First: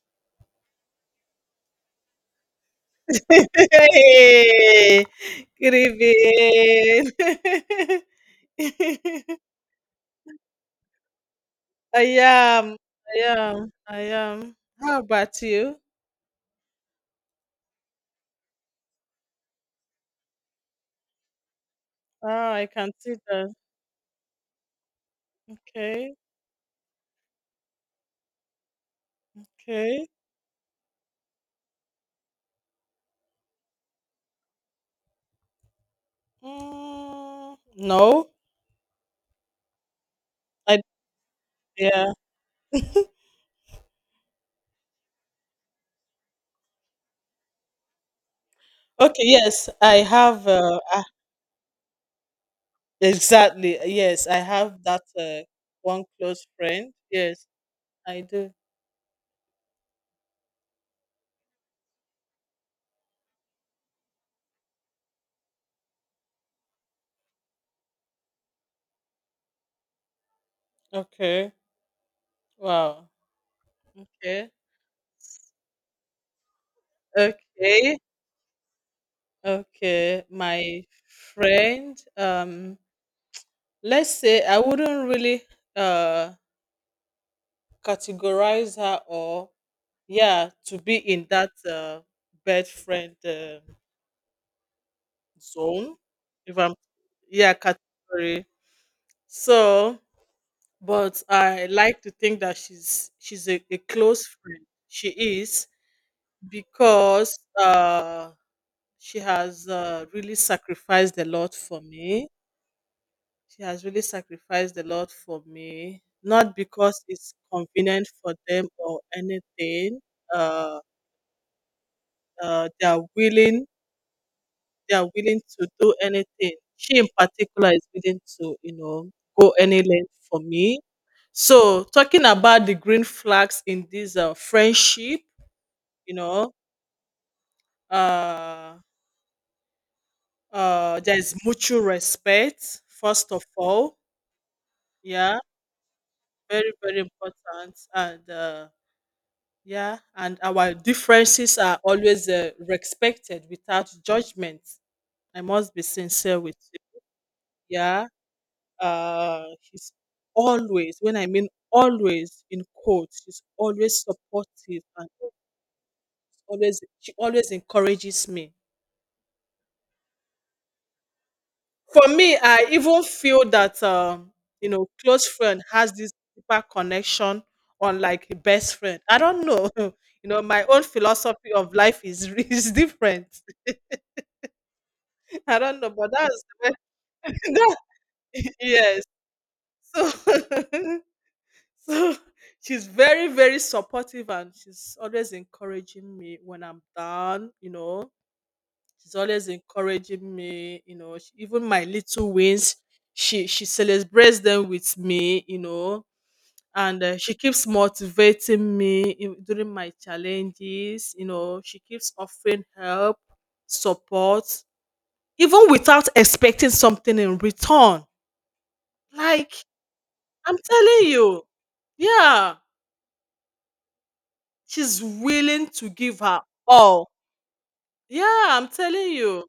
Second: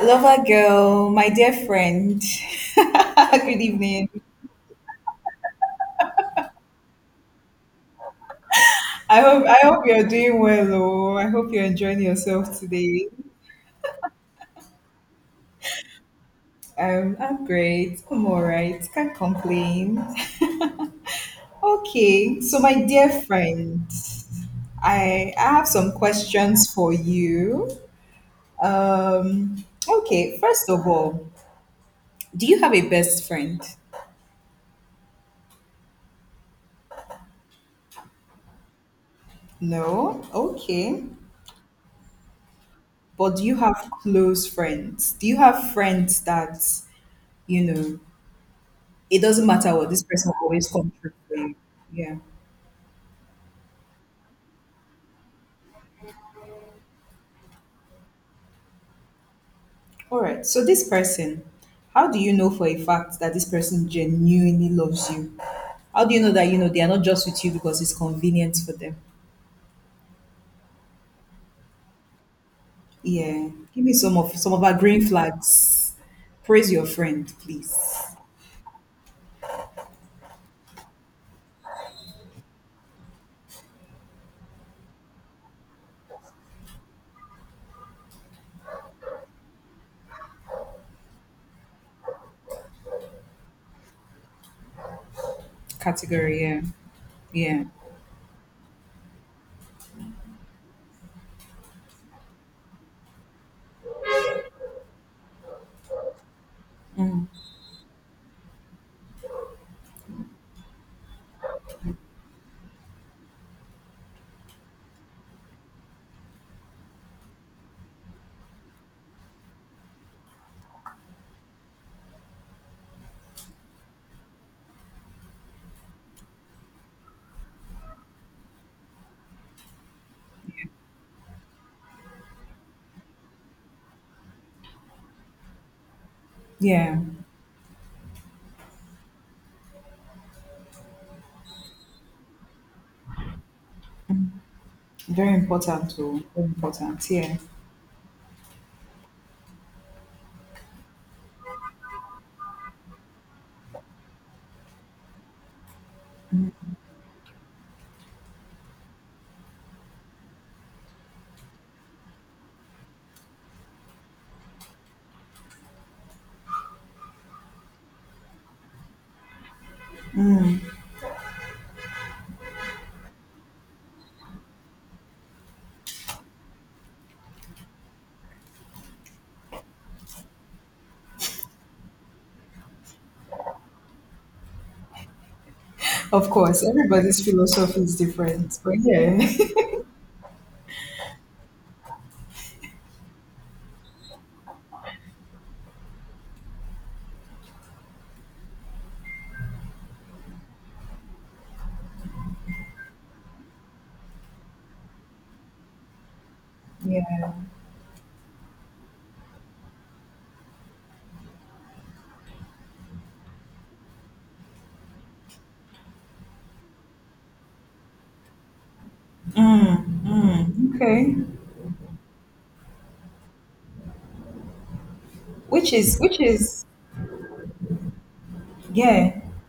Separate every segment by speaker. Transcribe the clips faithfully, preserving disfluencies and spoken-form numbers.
Speaker 1: Lover girl, my dear friend. Good evening.
Speaker 2: Hey, good evening.
Speaker 1: I hope I hope you're doing well. Oh. I hope you're
Speaker 2: I
Speaker 1: enjoying yourself
Speaker 2: am,
Speaker 1: today.
Speaker 2: I am, I am. How about you?
Speaker 1: Um, I'm great. I'm all right. Can't complain.
Speaker 2: Oh,
Speaker 1: Okay, so
Speaker 2: I
Speaker 1: my
Speaker 2: can
Speaker 1: dear
Speaker 2: see that.
Speaker 1: friend, I, I have some
Speaker 2: Okay,
Speaker 1: questions for you. Um,
Speaker 2: okay.
Speaker 1: okay, first of all, do you have a best friend?
Speaker 2: Mm, no,
Speaker 1: No?
Speaker 2: I
Speaker 1: Okay.
Speaker 2: yeah.
Speaker 1: But do you have close friends? Do you have friends that you know, it
Speaker 2: Okay,
Speaker 1: doesn't
Speaker 2: yes,
Speaker 1: matter what
Speaker 2: I
Speaker 1: this person will
Speaker 2: have.
Speaker 1: always
Speaker 2: Uh,
Speaker 1: come
Speaker 2: ah,
Speaker 1: through for you. Yeah.
Speaker 2: exactly. Yes, I have that uh, one close friend. Yes, I do.
Speaker 1: All right. So this person, how do you know for a fact that this person genuinely loves you? How do you know that you know they are not just with you because it's convenient for them?
Speaker 2: Okay. Wow.
Speaker 1: Yeah. Give me some of
Speaker 2: Okay.
Speaker 1: some of our green flags. Praise your friend, please.
Speaker 2: Okay. Okay, my friend, um, let's say I wouldn't really uh categorize her or yeah to be in that uh bad friend uh, zone
Speaker 1: Category,
Speaker 2: if
Speaker 1: yeah.
Speaker 2: I'm yeah
Speaker 1: Yeah.
Speaker 2: category. So, but I like to think that she's she's a, a close friend. She is
Speaker 1: Mm,
Speaker 2: because uh she has uh, really sacrificed a lot for me. She has really sacrificed a lot for me, not because it's convenient for them or anything. Uh, uh, they are willing, they are willing to do anything. She in particular is willing to, you know, go any length for me. So talking about the green flags in this uh, friendship, you know,
Speaker 1: yeah.
Speaker 2: uh, uh, there is mutual respect first of all.
Speaker 1: Very
Speaker 2: Yeah,
Speaker 1: important too. Very
Speaker 2: very very
Speaker 1: important. Yeah.
Speaker 2: important. And. Uh, Yeah, and our differences are always uh, respected without judgment. I must be sincere with you. Yeah, uh, she's always, when I mean always in quotes, she's always supportive and always she always encourages me. For me, I even feel that um, you know, close friend has this deeper connection on like a best friend. I don't know. You know, my own philosophy of life is is different. I don't know, but
Speaker 1: Of
Speaker 2: that's
Speaker 1: course, everybody's
Speaker 2: That-
Speaker 1: philosophy is different. But
Speaker 2: yes.
Speaker 1: yeah.
Speaker 2: So, so she's very, very supportive and she's always encouraging me when I'm down, you know. She's always encouraging me, you know, she, even my little wins, she she celebrates them with me, you know, and uh,
Speaker 1: yeah.
Speaker 2: she keeps motivating me in, during my challenges, you know, she keeps offering help, support, even without expecting something in return. Like I'm
Speaker 1: Mm,
Speaker 2: telling
Speaker 1: okay.
Speaker 2: you, yeah, she's willing
Speaker 1: Which
Speaker 2: to
Speaker 1: is
Speaker 2: give
Speaker 1: which
Speaker 2: her
Speaker 1: is
Speaker 2: all. Yeah, I'm telling
Speaker 1: yeah,
Speaker 2: you.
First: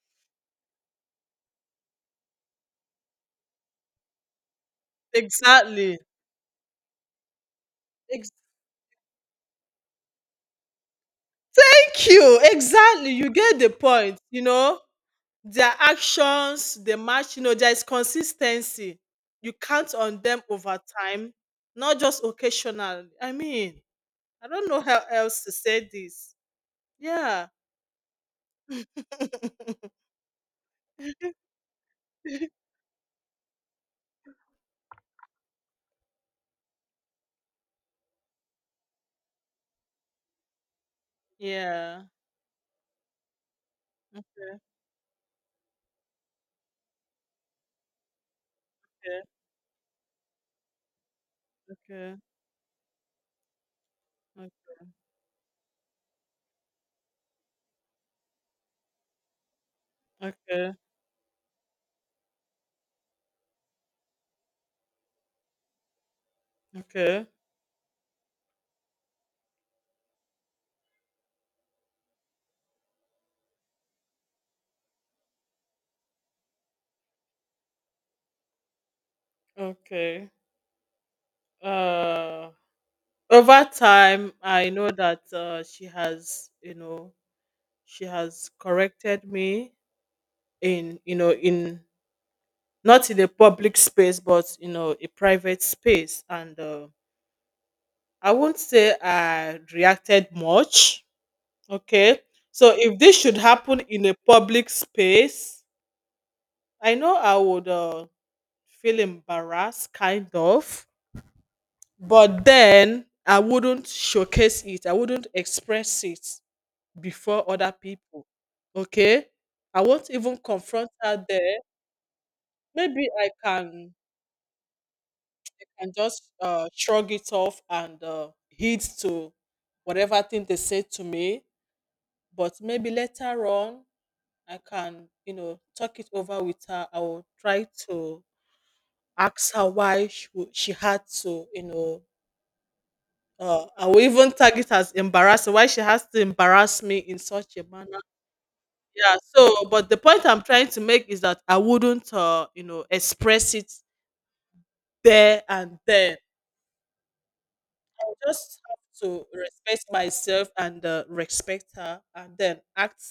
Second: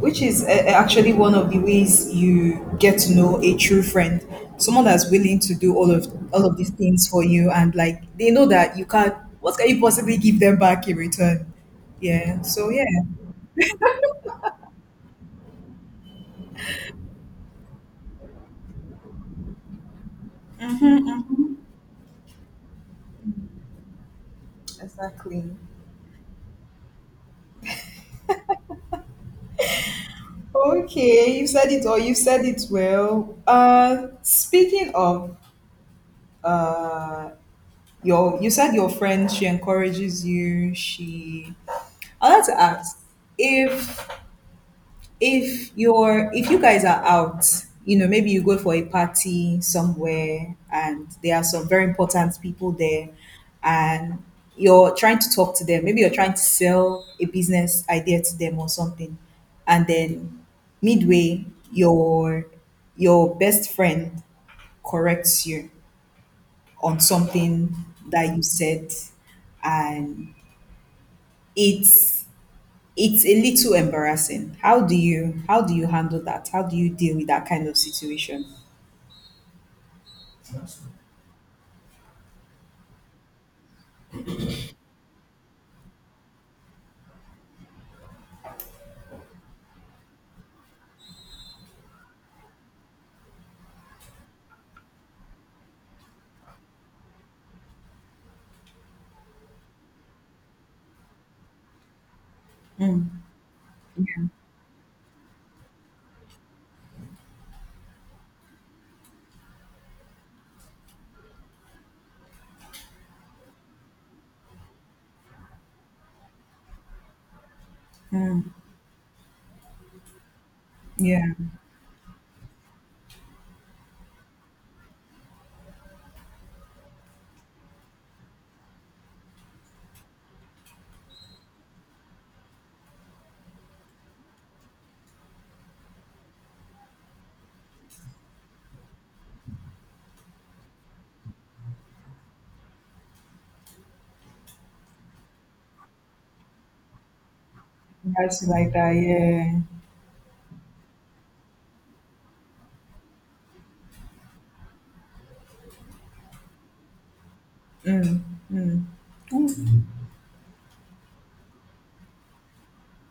Speaker 1: which is uh, actually one of the ways you get to know a true friend, someone that's willing to do all
Speaker 2: Exactly.
Speaker 1: of all of these things for you, and like
Speaker 2: Ex-
Speaker 1: they know that you can't. What can you possibly give them back in return?
Speaker 2: Thank you.
Speaker 1: Yeah. So yeah,
Speaker 2: Exactly. You get the point. You know, their actions, they match, you know, there is consistency. You count on them over time, not just occasionally. I mean, I don't know how else
Speaker 1: exactly.
Speaker 2: to say this. Yeah.
Speaker 1: Okay, you said it all. You said it well. Uh, speaking of uh, your, you said your friend. She encourages you. She
Speaker 2: yeah.
Speaker 1: I'd like to ask if if you're if you guys are out, you know, maybe you go for a
Speaker 2: Okay.
Speaker 1: party somewhere and there are some very
Speaker 2: Okay.
Speaker 1: important people there and you're trying to talk to them, maybe you're trying to sell a business idea to them or something, and then
Speaker 2: Okay.
Speaker 1: midway your your best friend corrects you on
Speaker 2: Okay. Okay.
Speaker 1: something that you said and it's It's a little embarrassing. How do you how do you handle that? How do you deal with that kind of situation?
Speaker 2: Okay. Uh Over time I know that uh, she has, you know, she has corrected me in, you know, in not in a public space but, you know, a private space, and uh, I won't say I reacted much. Okay, so if this should happen in a public space, I know I would uh, feel embarrassed kind of, but then I wouldn't showcase it, I wouldn't express it before other people. Okay, I won't even confront
Speaker 1: Yeah,
Speaker 2: her there. Maybe I can and just uh, shrug it off and uh, heed to whatever thing they say to me. But maybe later on, I can, you know, talk it over with her. I will try to ask her why she, wo- she had to, you know. Uh, I will even tag it as embarrassing. Why she has to embarrass me in such a manner.
Speaker 1: that's like that.
Speaker 2: Yeah,
Speaker 1: Yeah.
Speaker 2: so but the point I'm trying to make is that I wouldn't, uh, you know, express it there and then. I just have to respect myself and uh, respect her, and then act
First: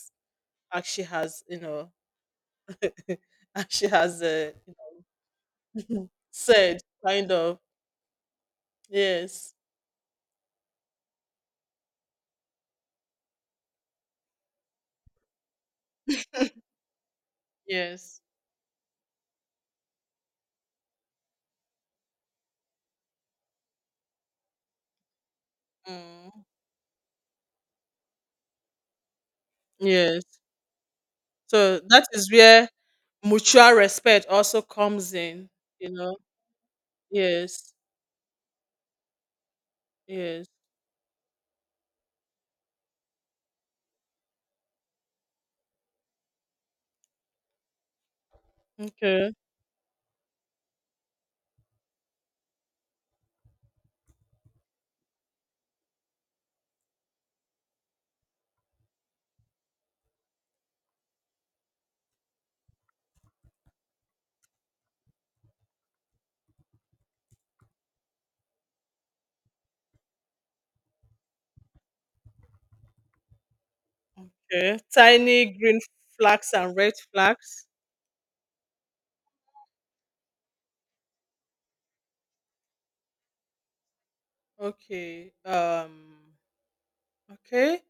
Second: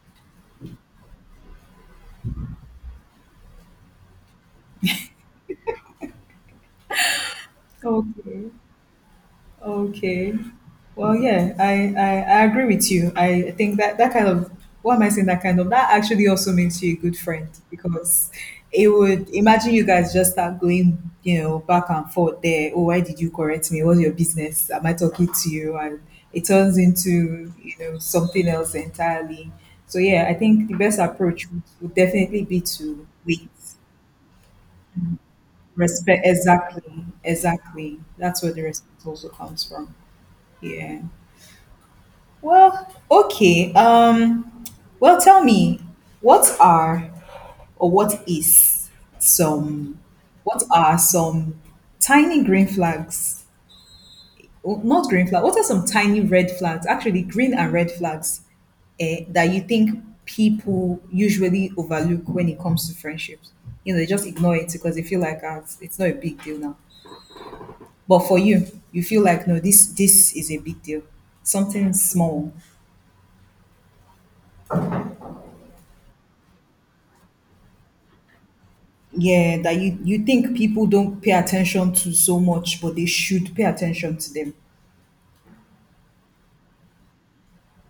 Speaker 2: as she has, you know, as she has uh, said, kind of.
Speaker 1: Okay.
Speaker 2: Yes,
Speaker 1: Okay. Well, yeah, I, I, I agree with you. I think that that kind of, what am I saying? That kind of that actually also makes you a good friend
Speaker 2: yes,
Speaker 1: because it would imagine you guys just start going, you know, back and forth there. Oh, why did you correct me? What's your business? Am I talking to you? And it
Speaker 2: mm,
Speaker 1: turns into you know something else entirely. So yeah, I
Speaker 2: yes.
Speaker 1: think the best approach would,
Speaker 2: So
Speaker 1: would
Speaker 2: that is
Speaker 1: definitely be
Speaker 2: where
Speaker 1: to wait,
Speaker 2: mutual respect also comes in. You know.
Speaker 1: respect. Exactly,
Speaker 2: Yes.
Speaker 1: exactly. That's where the respect also comes from.
Speaker 2: Yes.
Speaker 1: Yeah. Well, okay. Um, well, tell me, what are or what is
Speaker 2: Okay.
Speaker 1: some, what are some tiny green flags? Oh, not green flag. What are some tiny red flags? Actually, green and red flags, eh, that you think people usually overlook when it comes to friendships. You know, they just ignore it because they feel like ah, it's it's not a big deal now. But for you, you feel like no, this this is a big deal. Something small,
Speaker 2: Okay. Tiny green flags and red flags.
Speaker 1: yeah, that you you think people don't pay attention to so much, but they should pay attention to them.
Speaker 2: Okay. Um okay.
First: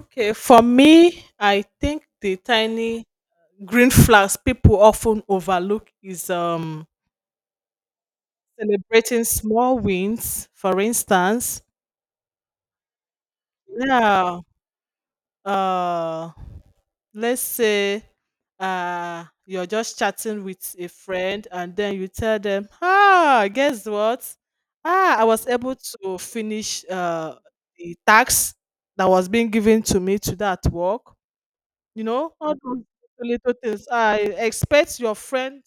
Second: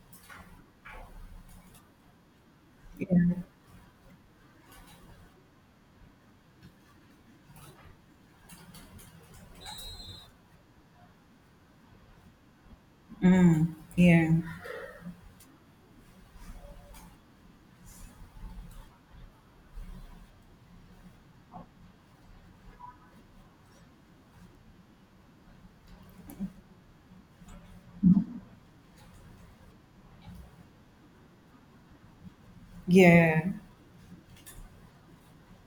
Speaker 2: Okay. For me, I think the tiny green flags people often overlook is um celebrating small wins, for instance.
Speaker 1: Yeah.
Speaker 2: Yeah. Uh let's say uh you're just chatting with a friend and then you tell them, ah, guess what, ah, I was able to finish uh the tax that was being given to me to that work, you know, all those
Speaker 1: Yeah.
Speaker 2: little things. I expect your friend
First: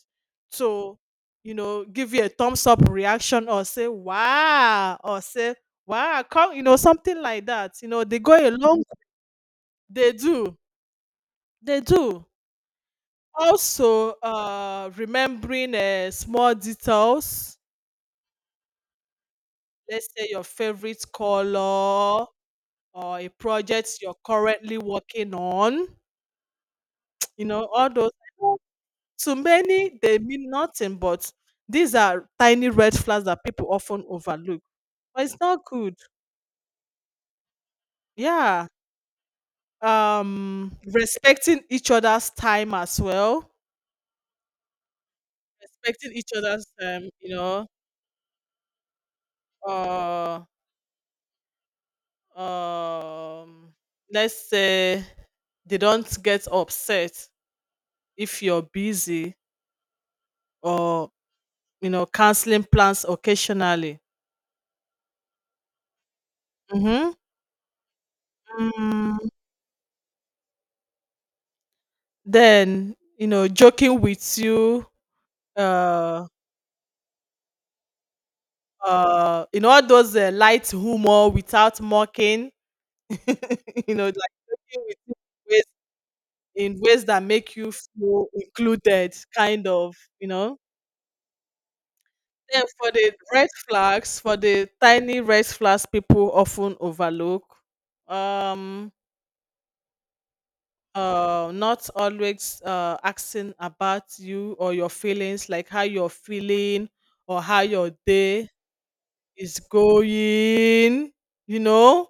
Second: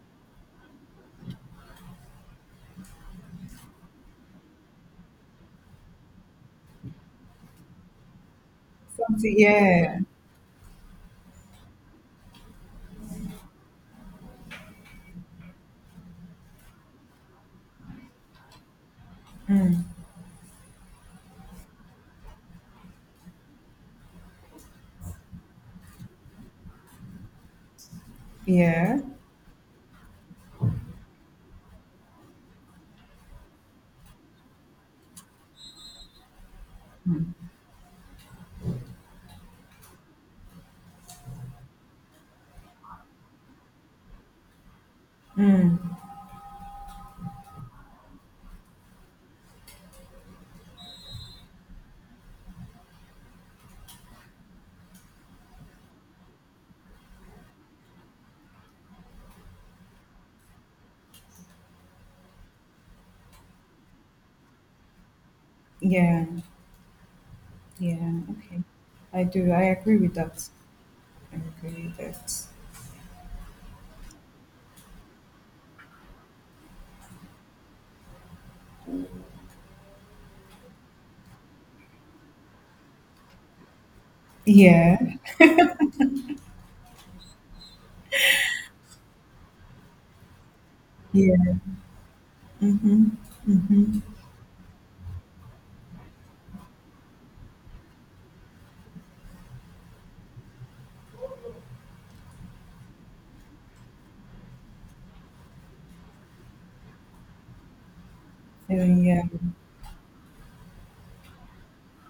Speaker 2: to, you know, give you a thumbs up reaction or say wow or say wow come, you know, something like that. You know, they go a long.
Speaker 1: Something, yeah.
Speaker 2: They do they do Also, uh, remembering uh, small details, let's say your favorite color or a project you're currently working on, you know, all those. I know
Speaker 1: Yeah,
Speaker 2: to many, they mean nothing, but these are tiny red flags that people often overlook. But it's not good. Yeah. Um, respecting each other's time as well, respecting each other's, um, you know, uh, um let's say they don't get upset if you're busy or you know canceling plans occasionally.
Speaker 1: yeah,
Speaker 2: Hmm.
Speaker 1: yeah. Okay,
Speaker 2: Mm,
Speaker 1: I do, I agree with that. I agree with that.
Speaker 2: then you know joking with you, uh uh in all those uh, light humor without mocking, you know, like joking with
Speaker 1: Yeah,
Speaker 2: you in ways in ways that make you feel included kind of, you know.
Speaker 1: yeah.
Speaker 2: Then for the red flags, for the tiny red flags people often overlook, um, uh, not always uh, asking about you or your feelings, like how you're feeling or how your day
Speaker 1: And yeah,
Speaker 2: is going, you know?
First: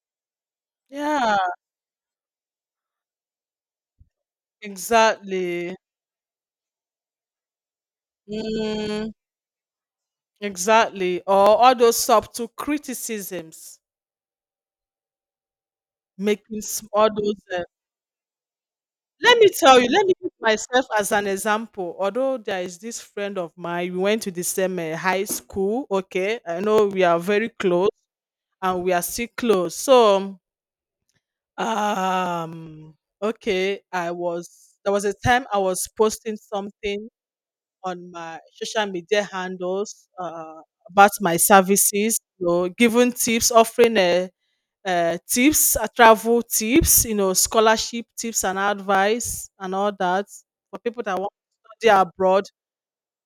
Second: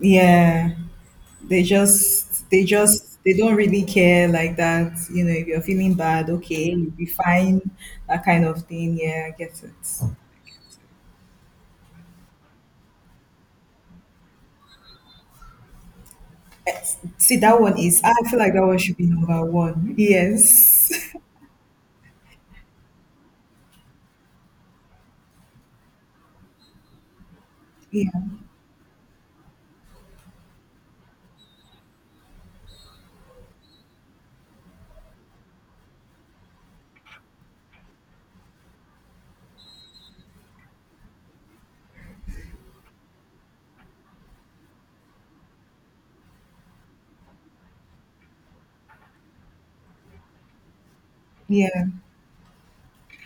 Speaker 1: yeah.
Speaker 2: Yeah,
Speaker 1: they just they just they don't really care like that. You know if you're
Speaker 2: exactly.
Speaker 1: feeling bad, okay, you'll be fine. That kind of thing,
Speaker 2: Mm,
Speaker 1: yeah, I get it.
Speaker 2: exactly. Or all those subtle criticisms, making s- all those
Speaker 1: See, that
Speaker 2: uh,
Speaker 1: one is, I feel like that one should be
Speaker 2: Let
Speaker 1: number
Speaker 2: me tell you,
Speaker 1: one.
Speaker 2: let me use myself
Speaker 1: Yes.
Speaker 2: as an example. Although there is this friend of mine, we went to the same uh, high school. Okay, I know we are very close
Speaker 1: Yeah.
Speaker 2: and we are still close. So, um, okay, I was there was a time I was posting something on my social media handles uh, about my services, you know, giving tips, offering uh, uh, tips, uh, travel tips, you know, scholarship tips and advice and all that for people that want to
Speaker 1: Yeah.
Speaker 2: study abroad.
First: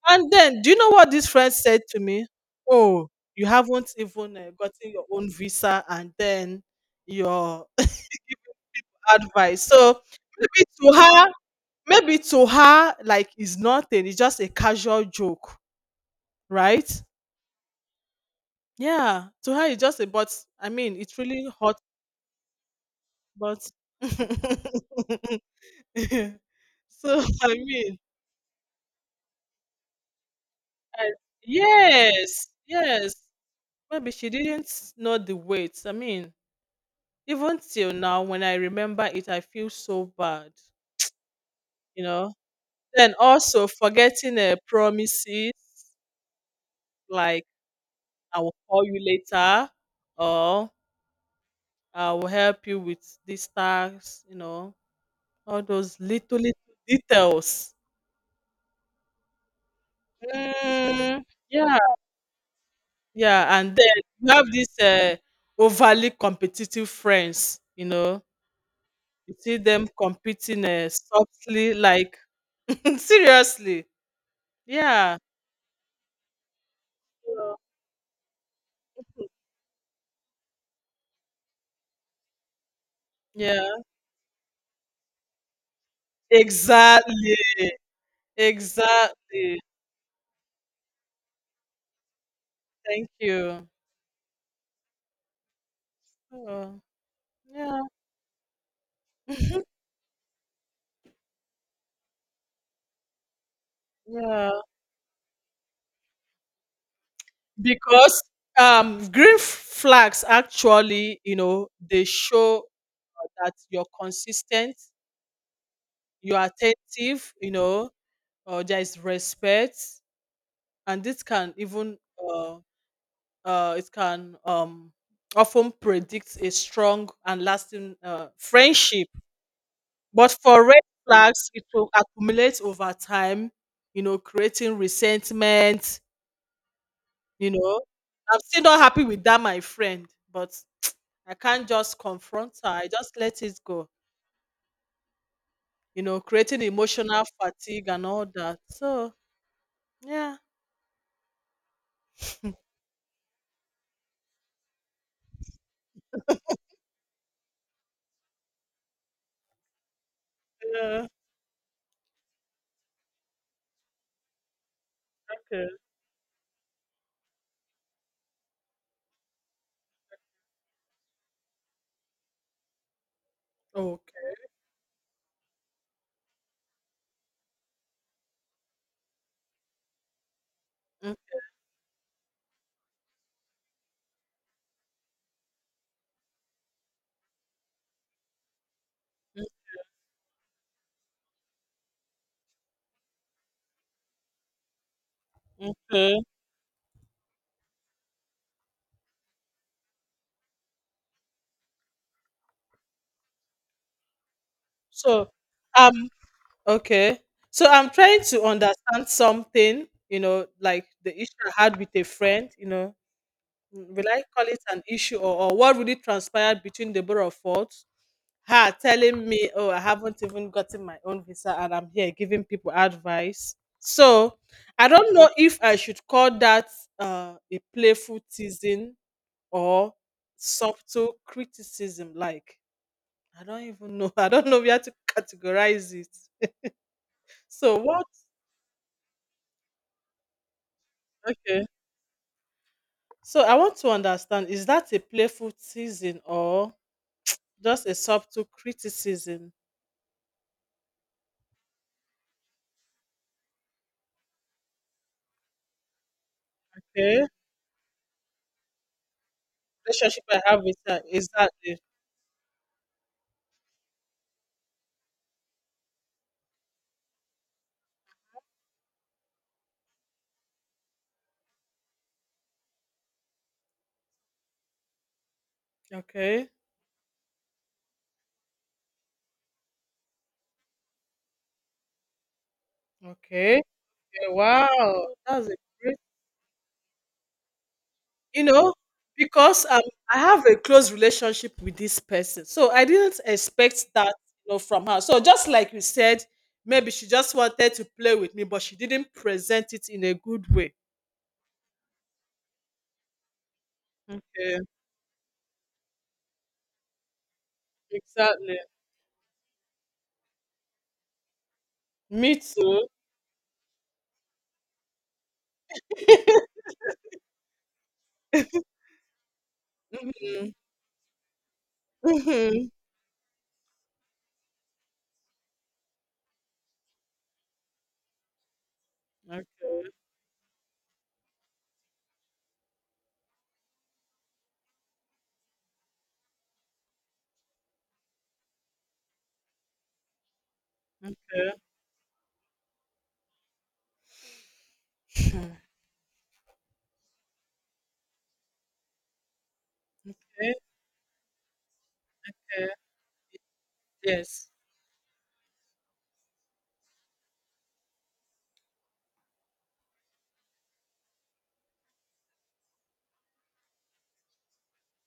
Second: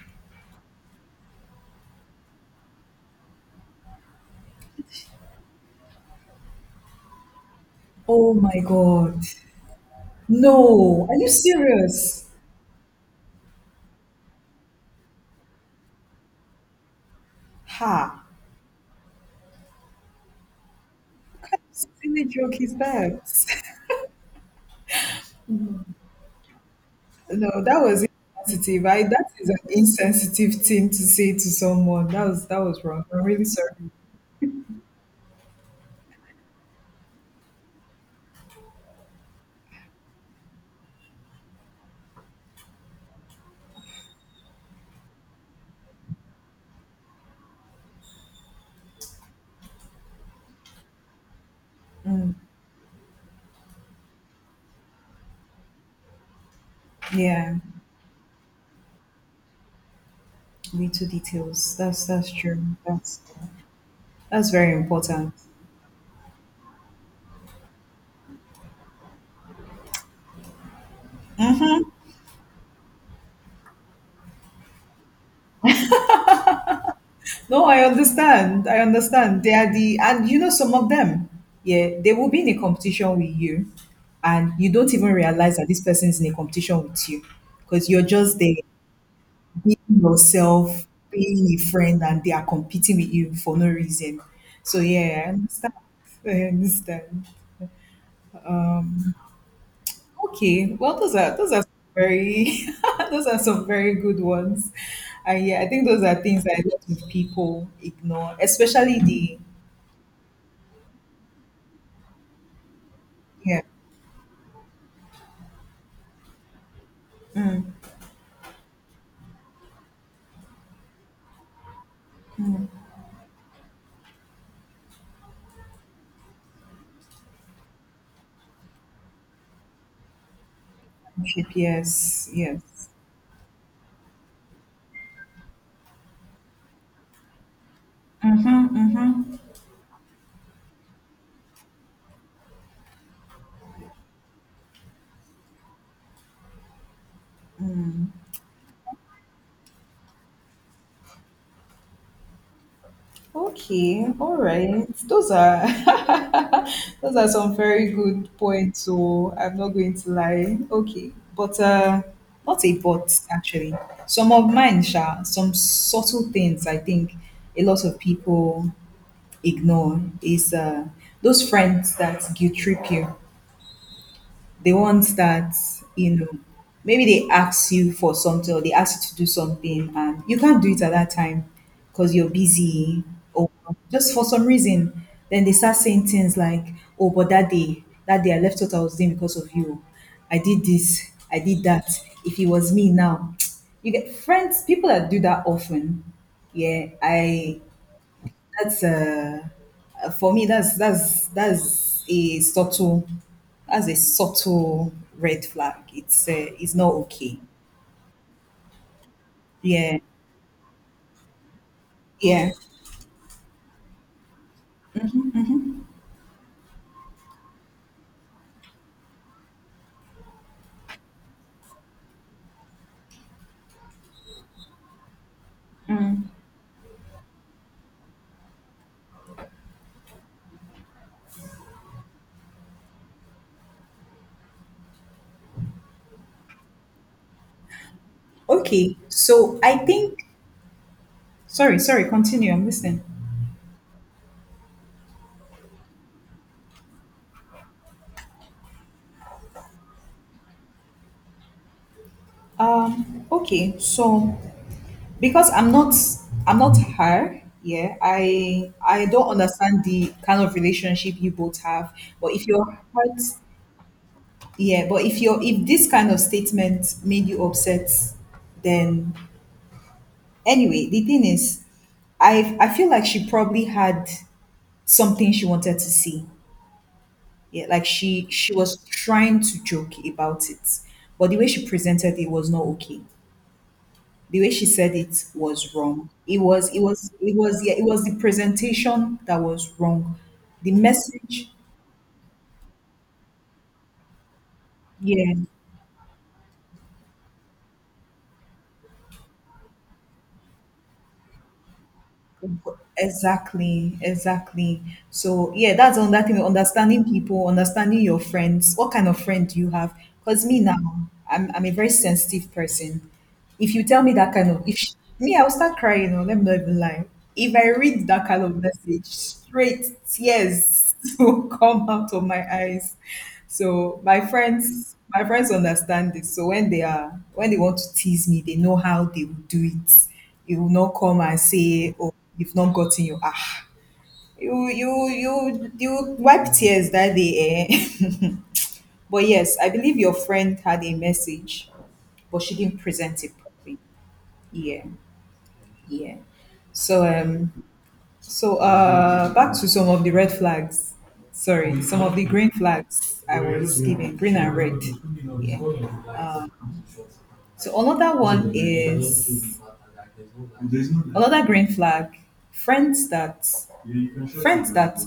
Speaker 2: And then, do you know what this friend said to me? Oh, you haven't even uh, gotten your own visa, and then your
Speaker 1: Oh my God.
Speaker 2: advice. So maybe to
Speaker 1: No. Are
Speaker 2: her,
Speaker 1: you
Speaker 2: maybe
Speaker 1: serious?
Speaker 2: to her, like it's nothing. It's just a casual joke, right?
Speaker 1: Ha.
Speaker 2: Yeah, to her it's just a but. I mean, it really
Speaker 1: What kind
Speaker 2: hurt,
Speaker 1: of silly joke is that?
Speaker 2: but so I
Speaker 1: No, that
Speaker 2: mean,
Speaker 1: was insensitive. I, that is an insensitive thing to
Speaker 2: I
Speaker 1: say to someone. That was
Speaker 2: yes,
Speaker 1: that was wrong.
Speaker 2: yes.
Speaker 1: I'm really sorry.
Speaker 2: Maybe she didn't know the weight. I mean, even till now, when I remember it, I feel so bad, you know. Then also forgetting uh, promises like I will call you later or I will help you with these tasks, you know, all those little little
Speaker 1: Yeah,
Speaker 2: details.
Speaker 1: little
Speaker 2: Mm,
Speaker 1: details.
Speaker 2: yeah,
Speaker 1: That's that's true. That's
Speaker 2: yeah, and then you have
Speaker 1: that's very
Speaker 2: these uh,
Speaker 1: important.
Speaker 2: overly competitive friends, you know, you see them competing uh, softly, like seriously. Yeah. So,
Speaker 1: No, I understand. I understand. They are the, and you know, some of them, yeah, they will be in a competition with you,
Speaker 2: yeah.
Speaker 1: and you don't even realize that this person is in a competition with you
Speaker 2: Exactly.
Speaker 1: because you're just there
Speaker 2: Exactly.
Speaker 1: being yourself, being a friend, and they are competing
Speaker 2: Thank
Speaker 1: with you for
Speaker 2: you.
Speaker 1: no reason. So, yeah, I understand. I
Speaker 2: Oh,
Speaker 1: understand.
Speaker 2: yeah.
Speaker 1: Okay, well, those are those are some very those are some very good
Speaker 2: Yeah.
Speaker 1: ones, and yeah, I think those are things that a lot of people
Speaker 2: Because
Speaker 1: ignore, especially
Speaker 2: um green
Speaker 1: the.
Speaker 2: f- flags actually, you know, they show that
Speaker 1: Yeah,
Speaker 2: you're consistent, you're attentive, you know, or there is respect, and this can even uh, uh, it can um, often predict a strong and lasting uh, friendship. But for red flags, it will
Speaker 1: yes,
Speaker 2: accumulate
Speaker 1: yes.
Speaker 2: over time, you know, creating resentment. You know, I'm still
Speaker 1: Mm-hmm,
Speaker 2: not happy with
Speaker 1: mm-hmm.
Speaker 2: that, my friend, but I can't just confront her. I just let it go. You know, creating emotional fatigue and all that. So yeah.
Speaker 1: Okay, all right. Those are those are some very good points. So I'm not going to lie.
Speaker 2: Yeah.
Speaker 1: Okay, but uh, not a but actually. Some of mine, Sha, some
Speaker 2: Okay.
Speaker 1: subtle things I think a lot of people ignore is uh those friends that guilt trip you.
Speaker 2: Okay.
Speaker 1: The ones that you know maybe they ask you for something or they ask you to do something and you can't do it at that
Speaker 2: Mm,
Speaker 1: time because you're busy or just for some reason, then they start saying things like, oh, but that day, that day I left what I was doing because of you, I did this, I did that, if it was me now. You get? Friends, people that do that often.
Speaker 2: okay.
Speaker 1: Yeah, I that's, uh, uh, for me. That's that's that's a subtle, that's a subtle
Speaker 2: So,
Speaker 1: red flag.
Speaker 2: um,
Speaker 1: It's uh, it's not
Speaker 2: okay.
Speaker 1: okay.
Speaker 2: So I'm trying to understand something,
Speaker 1: Yeah,
Speaker 2: you know, like the issue I had with a friend,
Speaker 1: yeah.
Speaker 2: you know, mm, will I call it an issue or, or what really transpired between the both of us? Her telling me, oh, I haven't even gotten my own visa and I'm here giving people advice. So I don't know if I should call that uh, a playful teasing or subtle criticism. Like, I don't even know. I don't know where to categorize it. So what?
Speaker 1: Okay. So I think.
Speaker 2: Okay.
Speaker 1: Sorry, sorry. Continue. I'm listening.
Speaker 2: So I want to understand, is that a playful teasing or just a subtle criticism?
Speaker 1: Um. Okay. So because I'm not I'm not
Speaker 2: Okay.
Speaker 1: her. Yeah. I I don't understand the
Speaker 2: Relationship I
Speaker 1: kind of
Speaker 2: have with her.
Speaker 1: relationship you both
Speaker 2: Exactly.
Speaker 1: have. But if you're hurt, yeah. But if you're, if this kind of statement made you upset, then anyway, the thing is, I I feel like she probably had something she wanted to see.
Speaker 2: Okay.
Speaker 1: Yeah, like she she was trying to joke about it, but the way she presented it was not okay.
Speaker 2: Okay, okay.
Speaker 1: The way she said
Speaker 2: Wow.
Speaker 1: it
Speaker 2: That's a
Speaker 1: was
Speaker 2: great,
Speaker 1: wrong. It was it was it was yeah it was the
Speaker 2: you know,
Speaker 1: presentation that
Speaker 2: because
Speaker 1: was
Speaker 2: um
Speaker 1: wrong.
Speaker 2: I have a
Speaker 1: The
Speaker 2: close
Speaker 1: message,
Speaker 2: relationship with this person. So I didn't expect that, you know, from her. So
Speaker 1: yeah.
Speaker 2: just like you said, maybe she just wanted to play with me, but she didn't present it in a good way.
Speaker 1: Exactly,
Speaker 2: Okay.
Speaker 1: exactly. So yeah, that's another thing. Understanding people, understanding your
Speaker 2: Exactly.
Speaker 1: friends. What kind of friend do you have? Because me now, I'm I'm a very
Speaker 2: Me
Speaker 1: sensitive
Speaker 2: too.
Speaker 1: person. If you tell me that kind of, if me, I'll start crying. Or let me not even lie. If I read that kind of message, straight tears will come out of my eyes. So my friends, my friends understand this. So when they are when they want to tease me, they know how they will do
Speaker 2: Okay.
Speaker 1: it. You will not come and say, "Oh, you've not gotten your ah you you you you wipe tears that day, eh." But yes, I believe your friend had a message, but she didn't present it properly. Yeah. Yeah. So um So, uh, back to some of the red flags. Sorry, some of the green flags I was given, green
Speaker 2: Yes.
Speaker 1: and red. Yeah. Um, so another one is another green flag. Friends that friends that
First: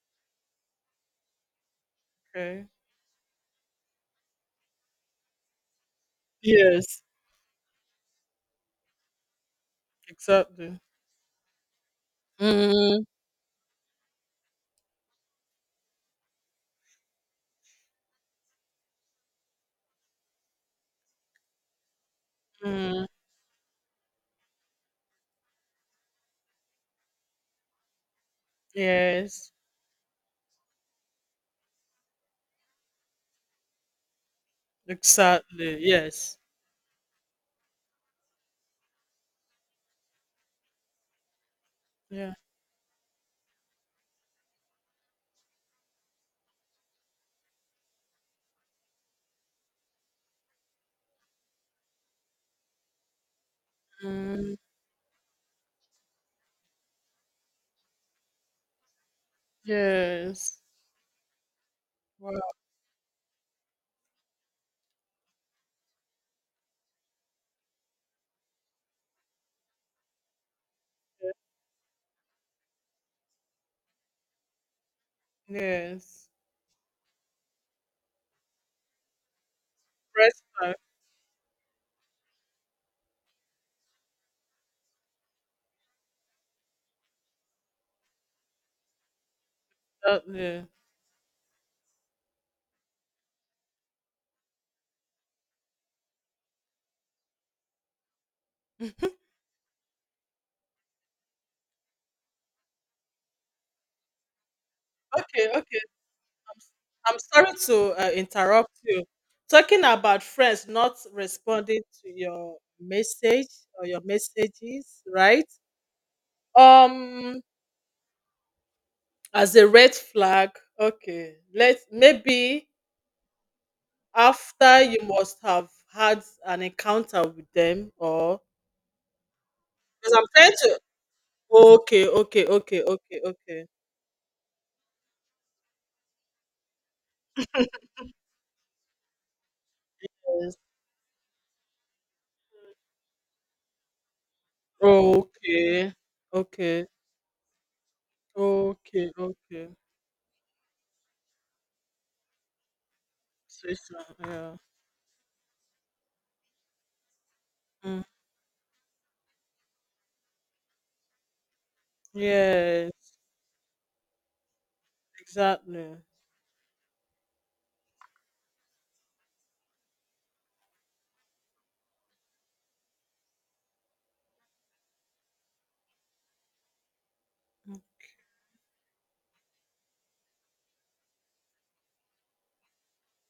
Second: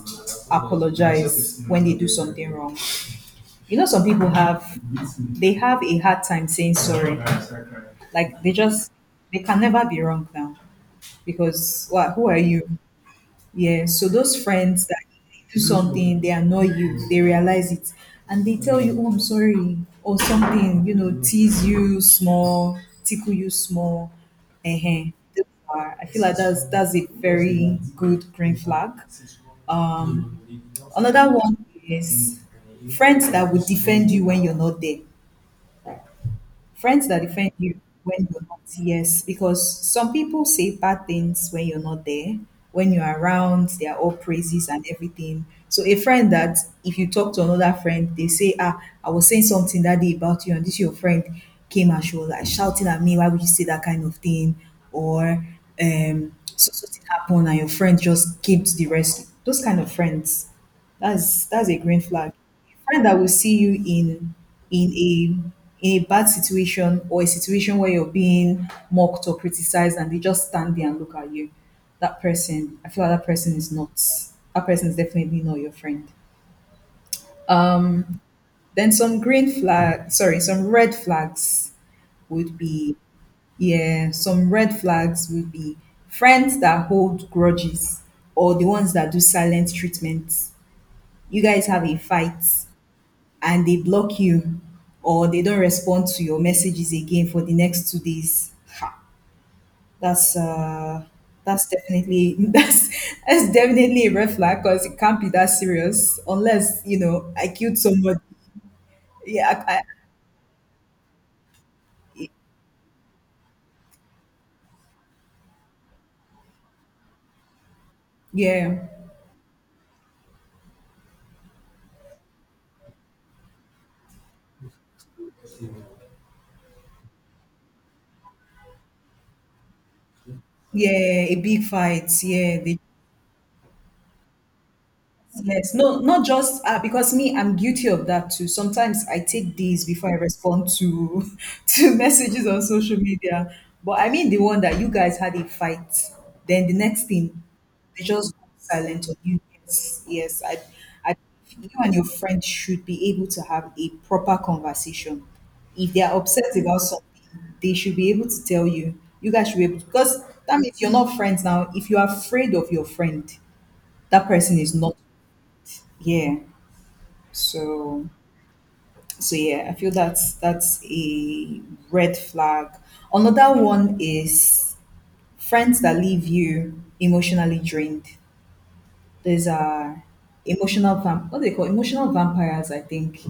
Speaker 1: apologize when they do something
Speaker 2: Okay.
Speaker 1: wrong. You know, some people have they have a hard time saying
Speaker 2: Yes.
Speaker 1: sorry. Like they just they can never be wrong now
Speaker 2: Exactly.
Speaker 1: because what? Who are you?
Speaker 2: Mm.
Speaker 1: Yeah, so those friends that do something, they annoy you, they realize it, and they tell you, "Oh, I'm sorry," or something, you know, tease you small,
Speaker 2: Mm.
Speaker 1: tickle you small. Uh huh. I feel like that's that's a very good green flag.
Speaker 2: Yes.
Speaker 1: Um, another one is friends that will defend you when you're not there.
Speaker 2: Exactly. Yes.
Speaker 1: Friends that defend you when you're not, yes, because some people say bad things when you're not
Speaker 2: Yeah.
Speaker 1: there. When you're around, they are all praises and everything. So a friend that, if you talk to another friend, they say, "Ah, I was saying something that day about you, and this your friend came and she was like shouting at me, why would you say that kind of
Speaker 2: Mm.
Speaker 1: thing?" Or um so something happened and your friend just came to the rescue. Those kind of friends.
Speaker 2: Yes.
Speaker 1: That's that's a green flag.
Speaker 2: Wow.
Speaker 1: Friend that will see you in in a in a bad situation or a situation where you're being mocked or criticized and they just stand there and look at you, that person I feel like that person is not that person is definitely not your friend.
Speaker 2: Yes.
Speaker 1: Then some green flag, sorry,
Speaker 2: Rest
Speaker 1: some
Speaker 2: time.
Speaker 1: red flags would be, yeah, some red flags would be friends that hold grudges or the ones that do silent treatments.
Speaker 2: Exactly.
Speaker 1: You guys have a fight and they block you or they don't respond to your messages again for the next two days. That's uh that's definitely that's that's definitely a red flag because it can't be that
Speaker 2: Okay. Okay.
Speaker 1: serious unless you
Speaker 2: I'm
Speaker 1: know I
Speaker 2: sorry
Speaker 1: killed
Speaker 2: to uh,
Speaker 1: somebody.
Speaker 2: interrupt you.
Speaker 1: Yeah, I, I,
Speaker 2: Talking about friends not responding to your message or your messages, right? Um,
Speaker 1: yeah,
Speaker 2: as a red flag. Okay. Let's maybe after you must have had an encounter with them or because 'cause I'm trying to—
Speaker 1: yeah, a big
Speaker 2: okay,
Speaker 1: fight.
Speaker 2: okay,
Speaker 1: Yeah, they.
Speaker 2: okay, okay, okay.
Speaker 1: Yes, no, not just uh, because me, I'm guilty of that too. Sometimes I take these before I
Speaker 2: Yes.
Speaker 1: respond to to messages on social media. But I mean the one that you guys had a
Speaker 2: Okay.
Speaker 1: fight, then the
Speaker 2: Okay.
Speaker 1: next thing they just go silent
Speaker 2: Okay,
Speaker 1: on you.
Speaker 2: okay.
Speaker 1: Yes, yes, I, I, you and your friend should be able to have a
Speaker 2: Situation,
Speaker 1: proper
Speaker 2: yeah.
Speaker 1: conversation. If they are upset about something, they should
Speaker 2: Mm.
Speaker 1: be able to tell you. You guys should be able to, because that means you're not friends now. If you are afraid of your
Speaker 2: Yes,
Speaker 1: friend, that person is not
Speaker 2: exactly.
Speaker 1: yeah. So so yeah, I feel that's that's a red flag. Another one is friends that leave you emotionally
Speaker 2: Mm,
Speaker 1: drained. There's a emotional vamp what they call emotional vampires, I think.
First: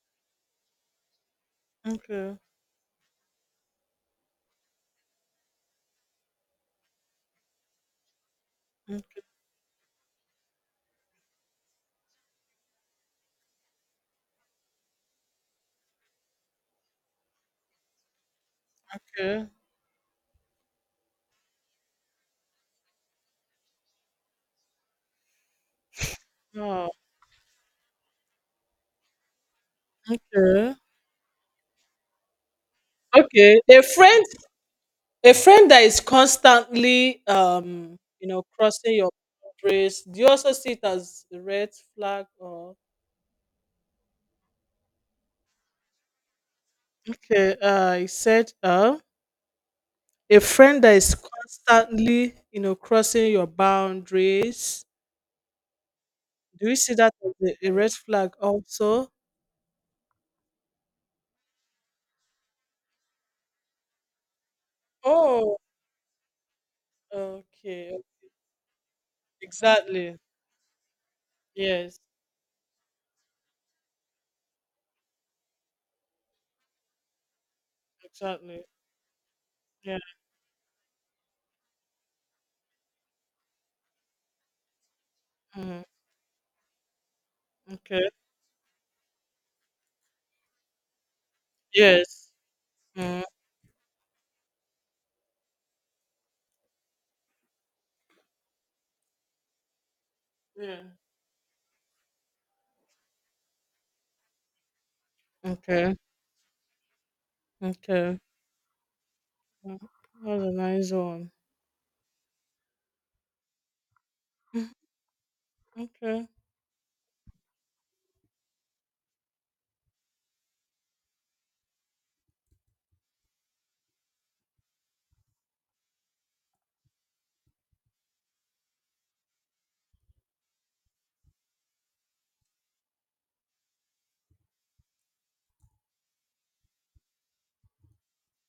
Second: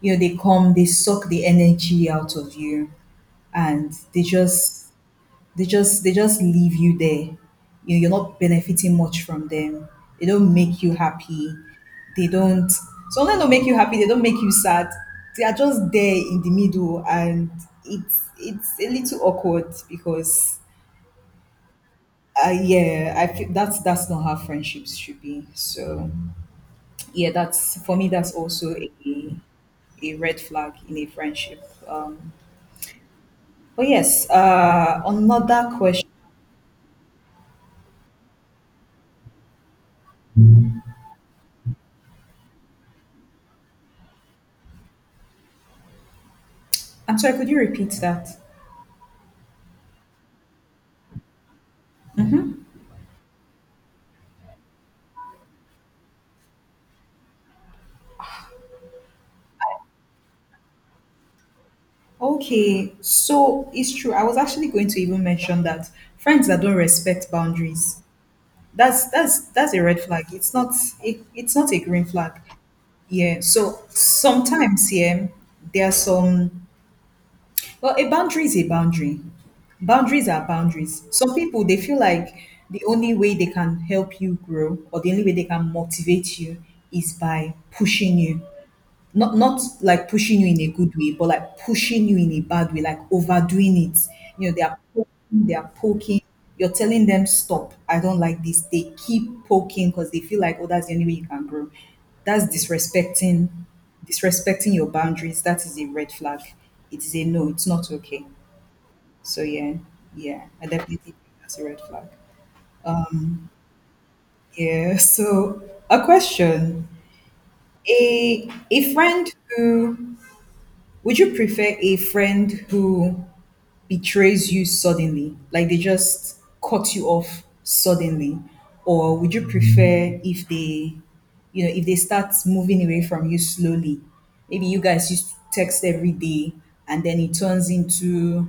Speaker 1: You know, they come, they suck the energy
Speaker 2: okay.
Speaker 1: out of you and they just they just they just leave you there. You you're not benefiting
Speaker 2: Mm,
Speaker 1: much from them. They don't make you happy. They don't some of them don't make you happy, they don't make you sad. They are just there in the middle and it's it's a little
Speaker 2: okay.
Speaker 1: awkward because uh, yeah, I feel that's that's not how friendships should be. So
Speaker 2: Oh,
Speaker 1: yeah, that's for me that's also a a red
Speaker 2: okay.
Speaker 1: flag in a friendship. Um,
Speaker 2: Okay. A
Speaker 1: but
Speaker 2: friend
Speaker 1: yes, uh,
Speaker 2: a
Speaker 1: another
Speaker 2: friend that is
Speaker 1: question.
Speaker 2: constantly, um, you know, crossing your boundaries, do you also see it as a red flag or—
Speaker 1: I'm sorry, could
Speaker 2: okay,
Speaker 1: you repeat
Speaker 2: uh, he
Speaker 1: that?
Speaker 2: said, uh, a friend that is constantly, you know, crossing your boundaries. Do you see that as a, a red flag also?
Speaker 1: Okay, so it's true. I was actually going to even
Speaker 2: Oh,
Speaker 1: mention that friends that don't respect
Speaker 2: okay,
Speaker 1: boundaries, that's that's that's a red
Speaker 2: exactly.
Speaker 1: flag. It's not it, it's not a
Speaker 2: Yes,
Speaker 1: green flag. Yeah. So sometimes, yeah, there are some well, a boundary is
Speaker 2: exactly.
Speaker 1: a boundary.
Speaker 2: Yeah.
Speaker 1: Boundaries are boundaries. Some people they feel like the only way they can help you grow or the only way they can
Speaker 2: Mhm.
Speaker 1: motivate you is by
Speaker 2: Okay.
Speaker 1: pushing you not not like pushing you in a good way, but like pushing you
Speaker 2: Yes.
Speaker 1: in a bad way, like
Speaker 2: Mhm.
Speaker 1: overdoing it. You know, they are poking, they are poking. You're telling them stop. I don't like this. They keep poking because they feel like oh,
Speaker 2: Yeah.
Speaker 1: that's the only way you can grow. That's disrespecting, disrespecting your boundaries. That is a
Speaker 2: Okay.
Speaker 1: red flag. It is a no. It's not
Speaker 2: Okay.
Speaker 1: okay. So yeah,
Speaker 2: Mm, that's
Speaker 1: yeah,
Speaker 2: a
Speaker 1: I
Speaker 2: nice
Speaker 1: definitely think
Speaker 2: one.
Speaker 1: that's a red flag.
Speaker 2: Mm,
Speaker 1: Yeah. So a
Speaker 2: okay.
Speaker 1: question: a a friend who Would you prefer a friend who betrays you suddenly, like they just cut you off suddenly, or would you prefer if they, you know, if they start moving away from you slowly? Maybe you guys used to text every day, and then it turns into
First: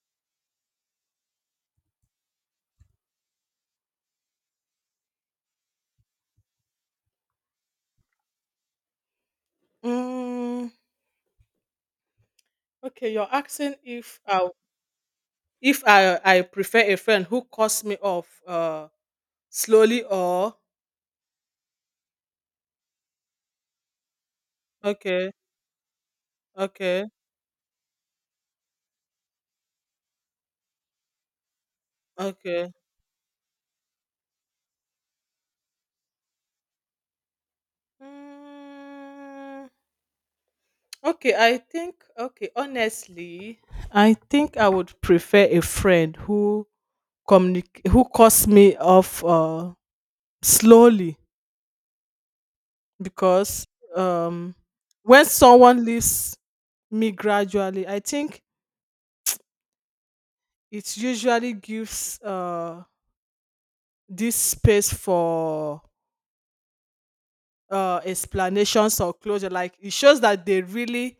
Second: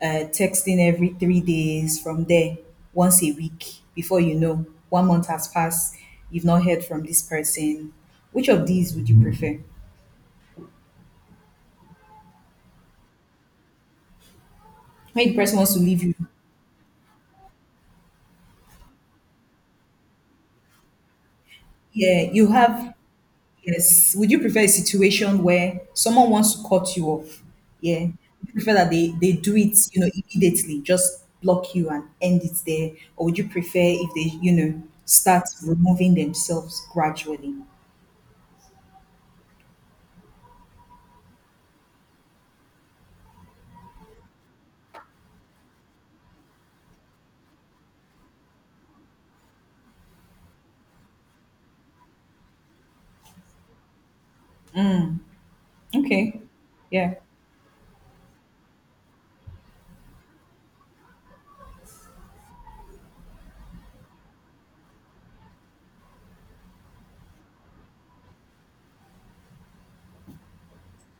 Speaker 1: uh, texting every three days. From there, once a week, before you know, one month has passed. You've not heard from this person. Which of these would you prefer?
Speaker 2: Mm, okay, you're asking if I—
Speaker 1: When the person wants to
Speaker 2: if
Speaker 1: leave you
Speaker 2: I, I prefer a friend who cuts me off. Uh, slowly or—
Speaker 1: yeah, you have yes. Would you prefer a
Speaker 2: okay,
Speaker 1: situation where someone wants to cut you
Speaker 2: okay,
Speaker 1: off? Yeah. Would you prefer that they, they do it, you know, immediately, just block you and end it
Speaker 2: okay.
Speaker 1: there? Or would you prefer if they, you know, start removing themselves gradually?
Speaker 2: Mm, okay, I think okay, honestly, I think I would prefer a friend who communicate who cuts me off uh slowly because um when someone leaves
Speaker 1: Okay.
Speaker 2: me
Speaker 1: Yeah.
Speaker 2: gradually, I think it usually gives uh this space for uh, explanations or closure. Like it shows that they really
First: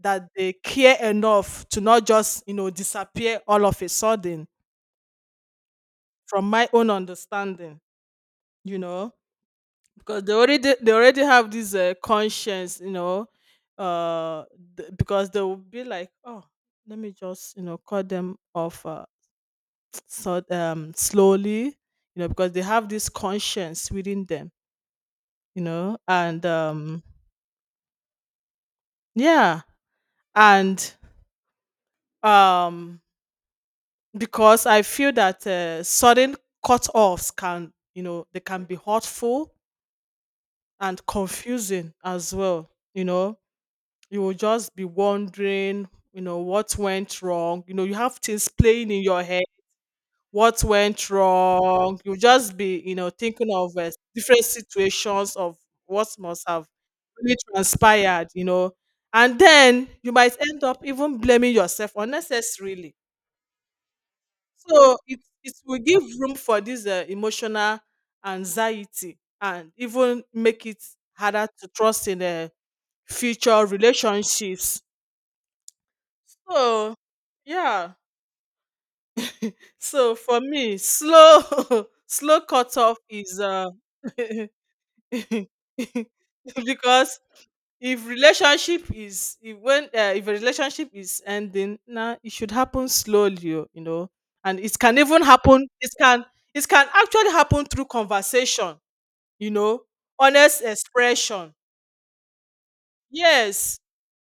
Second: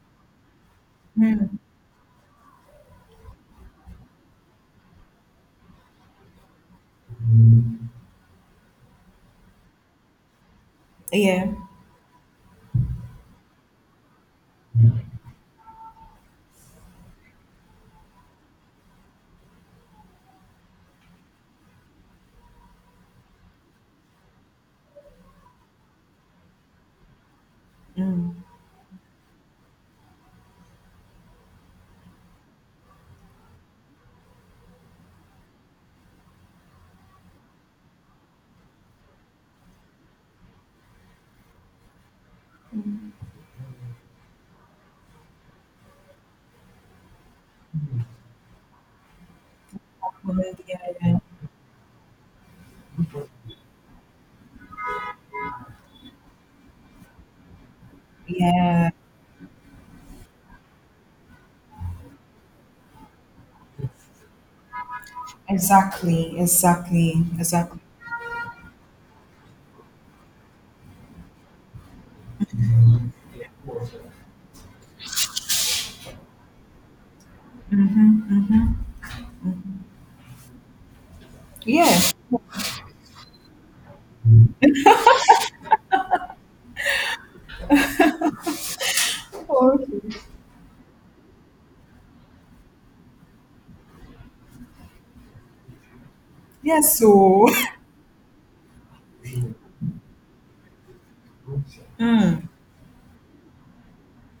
Speaker 2: that they care enough to not just you know disappear all of a sudden. From my own understanding, you know, because they already they already have
Speaker 1: Yeah.
Speaker 2: this uh, conscience, you know, uh, th- because they will be like, oh, let me just you know cut them off, uh, so um slowly, you know, because they have this conscience within them, you know, and um yeah, and um because I feel that uh, sudden cut-offs can, you know, they can be hurtful and confusing as well. You know, you will just be wondering, you know, what went wrong. You know, you have things playing in your head.
Speaker 1: Yeah.
Speaker 2: What went
Speaker 1: Yeah.
Speaker 2: wrong? You just be, you know, thinking of uh, different situations of what must have really transpired. You know,
Speaker 1: Yeah.
Speaker 2: and then you might end up even blaming yourself unnecessarily. So it, it will give room
Speaker 1: Exactly.
Speaker 2: for this uh,
Speaker 1: Exactly.
Speaker 2: emotional
Speaker 1: Exactly.
Speaker 2: anxiety and even make it harder to trust in uh, future relationships. So yeah. So for me, slow
Speaker 1: Yeah.
Speaker 2: slow cut off is uh because if relationship is if
Speaker 1: Oh,
Speaker 2: when uh,
Speaker 1: okay.
Speaker 2: if a relationship is ending now it should happen slowly o, you know. And it can even happen, it can it
Speaker 1: Yeah,
Speaker 2: can actually
Speaker 1: so
Speaker 2: happen through conversation, you know, honest expression.
Speaker 1: mm,
Speaker 2: Yes,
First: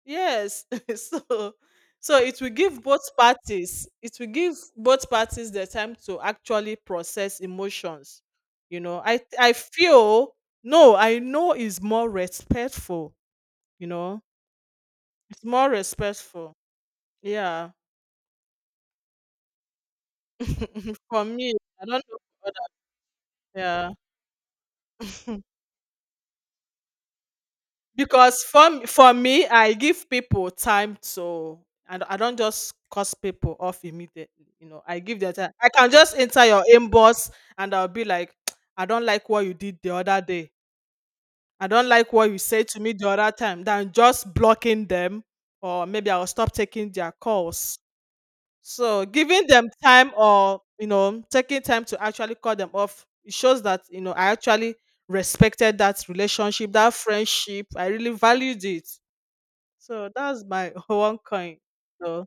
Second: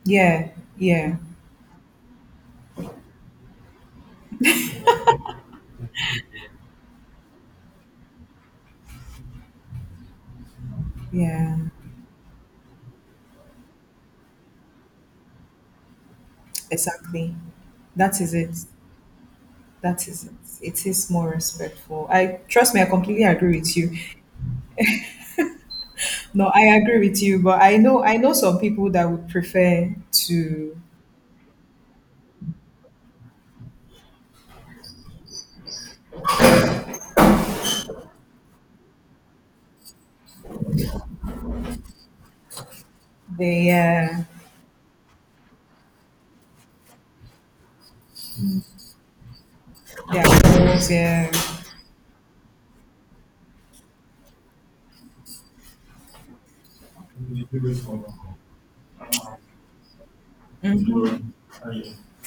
Speaker 1: yeah,
Speaker 2: yes.
Speaker 1: yeah,
Speaker 2: So, so it will give both parties it will give both parties the time to actually process emotions, you know. I I feel no I know
Speaker 1: yeah.
Speaker 2: is more respectful, you know. It's more respectful.
Speaker 1: Exactly.
Speaker 2: Yeah.
Speaker 1: That is it. That is it. It is
Speaker 2: For
Speaker 1: more
Speaker 2: me, I don't
Speaker 1: respectful.
Speaker 2: know
Speaker 1: I
Speaker 2: for other.
Speaker 1: Trust me, I completely agree with you.
Speaker 2: Yeah.
Speaker 1: No, I agree with you, but I know I know
Speaker 2: Because
Speaker 1: some
Speaker 2: for m-
Speaker 1: people that
Speaker 2: for
Speaker 1: would
Speaker 2: me, I
Speaker 1: prefer
Speaker 2: give people
Speaker 1: to
Speaker 2: time to, and I don't just cuss people off immediately. You know, I give them time. I can just enter your inbox and I'll be like, I don't like what you did the other day. I don't like what you said to me the other time. Than
Speaker 1: their
Speaker 2: just blocking them or maybe I'll stop taking their calls. So giving them time,
Speaker 1: their
Speaker 2: or you
Speaker 1: goals.
Speaker 2: know,
Speaker 1: Yeah.
Speaker 2: taking time to actually call them off, it shows that you know I actually respected that relationship, that friendship. I really valued it. So that's my one coin. So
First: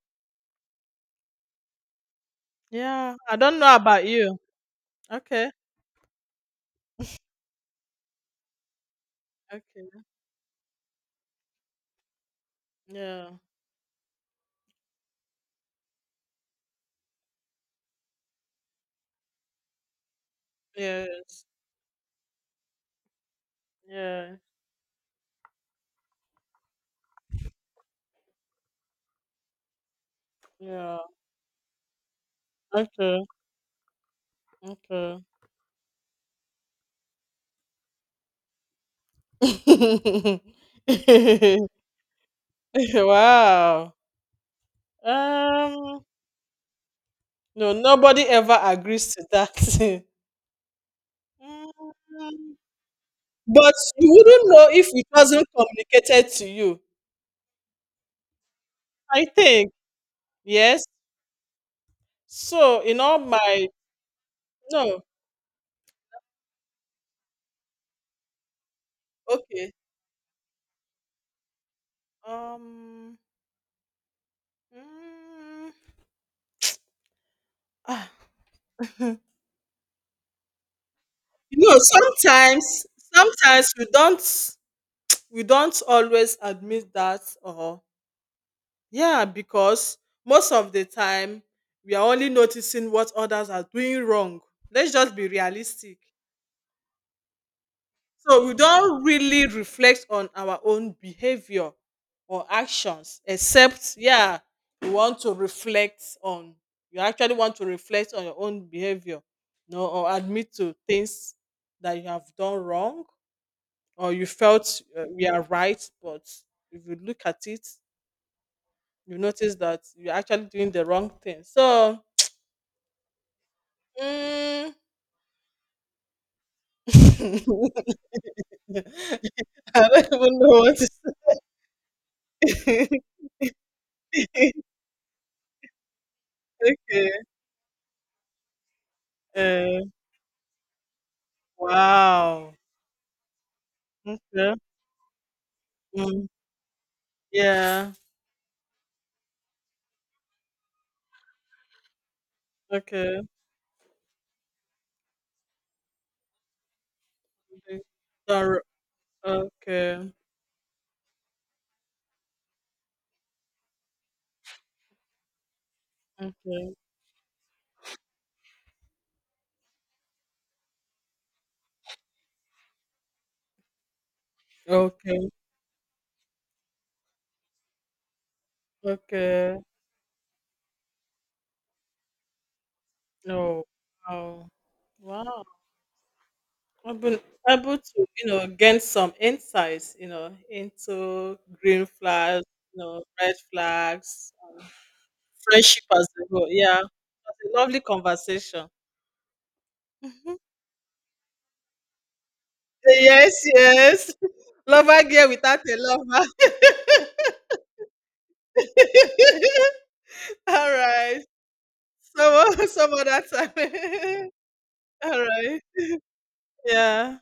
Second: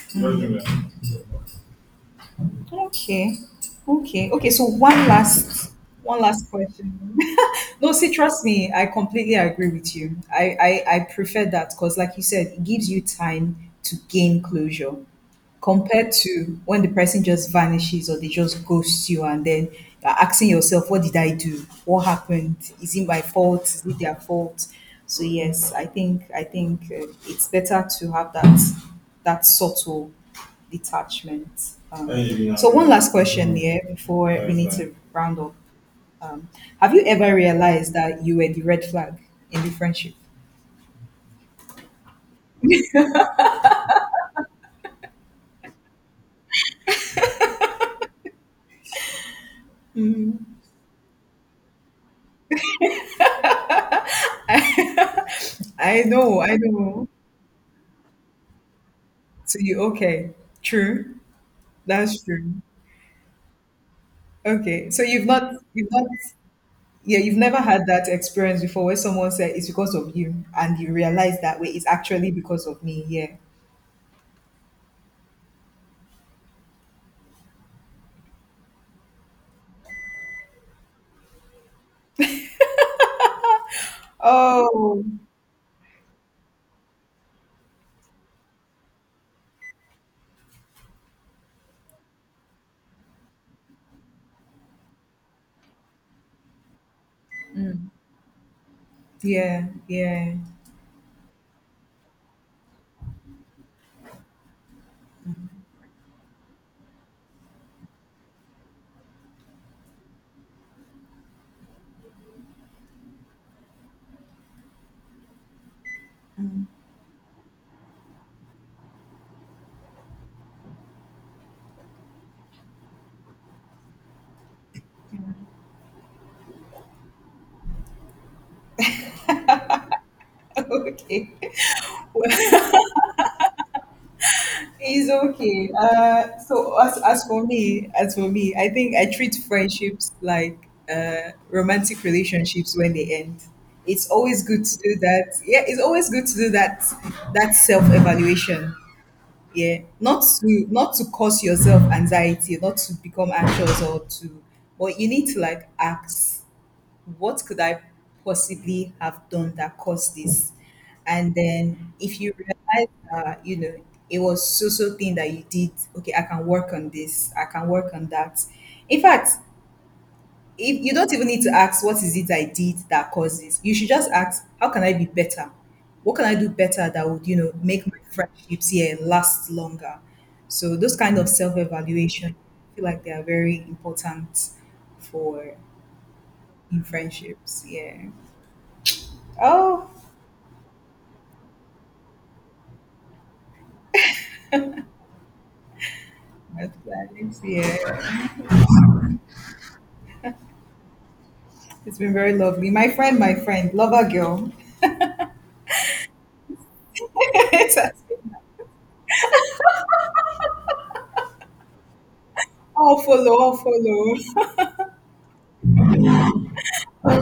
Speaker 2: yeah, I
Speaker 1: Okay.
Speaker 2: don't know about
Speaker 1: Okay.
Speaker 2: you.
Speaker 1: Okay. So one
Speaker 2: Okay.
Speaker 1: last one last question. No, see, trust me, I completely agree with
Speaker 2: Okay.
Speaker 1: you. I I, I prefer that because like you said, it gives you
Speaker 2: Yeah.
Speaker 1: time to gain closure, compared to when the person just vanishes or they just ghost you and then you're asking yourself, what did I
Speaker 2: Yes.
Speaker 1: do? What happened? Is it my fault? Is it their
Speaker 2: Yeah.
Speaker 1: fault? So yes, I think I think uh, it's better to have that that subtle
Speaker 2: Yeah.
Speaker 1: detachment. Um, so one last
Speaker 2: Okay.
Speaker 1: question here before we need to
Speaker 2: Okay.
Speaker 1: round up. Um, have you ever realized that you were the red flag in the friendship?
Speaker 2: Wow. Um. No, nobody ever agrees to that. Mm, but you wouldn't know if it wasn't
Speaker 1: I
Speaker 2: communicated
Speaker 1: know,
Speaker 2: to
Speaker 1: I
Speaker 2: you.
Speaker 1: know.
Speaker 2: I
Speaker 1: So
Speaker 2: think
Speaker 1: you okay?
Speaker 2: yes.
Speaker 1: True. That's true.
Speaker 2: So in all my,
Speaker 1: Okay. So
Speaker 2: no,
Speaker 1: you've not you've not yeah, you've never had that experience before where someone said it's
Speaker 2: okay.
Speaker 1: because of you and you realize that way it's actually because of me.
Speaker 2: Um,
Speaker 1: Yeah.
Speaker 2: mm, ah, you know, sometimes, sometimes we don't,
Speaker 1: Oh
Speaker 2: we don't always admit that. Or yeah, because most of the time we are only noticing what others are doing wrong. Let's just be realistic. So we don't really
Speaker 1: yeah,
Speaker 2: reflect on
Speaker 1: yeah.
Speaker 2: our own behavior or actions, except yeah, you want to reflect on you actually want to reflect on your own behavior, no, or admit to things that you have done wrong, or you felt uh, we are right, but if you look at it, you notice that you're actually doing the wrong thing. So. mm, I don't even know what to
Speaker 1: Okay.
Speaker 2: say.
Speaker 1: It's okay. Uh so as
Speaker 2: Okay.
Speaker 1: as for me, as for me, I think I treat
Speaker 2: Uh,
Speaker 1: friendships like uh romantic
Speaker 2: wow.
Speaker 1: relationships when they end. It's always
Speaker 2: Okay.
Speaker 1: good to do that. Yeah, it's always
Speaker 2: Mm.
Speaker 1: good to do that that
Speaker 2: Yeah.
Speaker 1: self-evaluation, yeah, not to not to cause yourself anxiety, not to
Speaker 2: Okay.
Speaker 1: become anxious, or to but you need to like ask what could I
Speaker 2: Okay. Sorry.
Speaker 1: possibly have done that
Speaker 2: Okay.
Speaker 1: caused this, and then if you realize that you know it was so so thing that you did, okay, I can work
Speaker 2: Okay.
Speaker 1: on this, I can work on that. In fact, if you don't even need to ask what is it I did that causes, you should just ask how can I be
Speaker 2: Okay.
Speaker 1: better? What can I do better that would, you know, make my friendships here last
Speaker 2: Okay.
Speaker 1: longer? So those kind of self-evaluation, I feel like they are very
Speaker 2: No. Wow.
Speaker 1: important
Speaker 2: Wow.
Speaker 1: for in
Speaker 2: I've been
Speaker 1: friendships.
Speaker 2: able to,
Speaker 1: Yeah.
Speaker 2: you know, gain some
Speaker 1: Oh,
Speaker 2: insights, you know, into green flags, you know, red flags, friendship as a whole.
Speaker 1: that's
Speaker 2: Yeah. It was
Speaker 1: nice.
Speaker 2: a lovely
Speaker 1: Yeah.
Speaker 2: conversation.
Speaker 1: It's been very lovely. My friend, my
Speaker 2: Yes,
Speaker 1: friend, lover
Speaker 2: yes.
Speaker 1: girl.
Speaker 2: Lover girl without a lover.
Speaker 1: It has been-
Speaker 2: All right. Some o some
Speaker 1: I'll
Speaker 2: other
Speaker 1: follow, I'll
Speaker 2: time.
Speaker 1: follow.
Speaker 2: Alright. Yeah.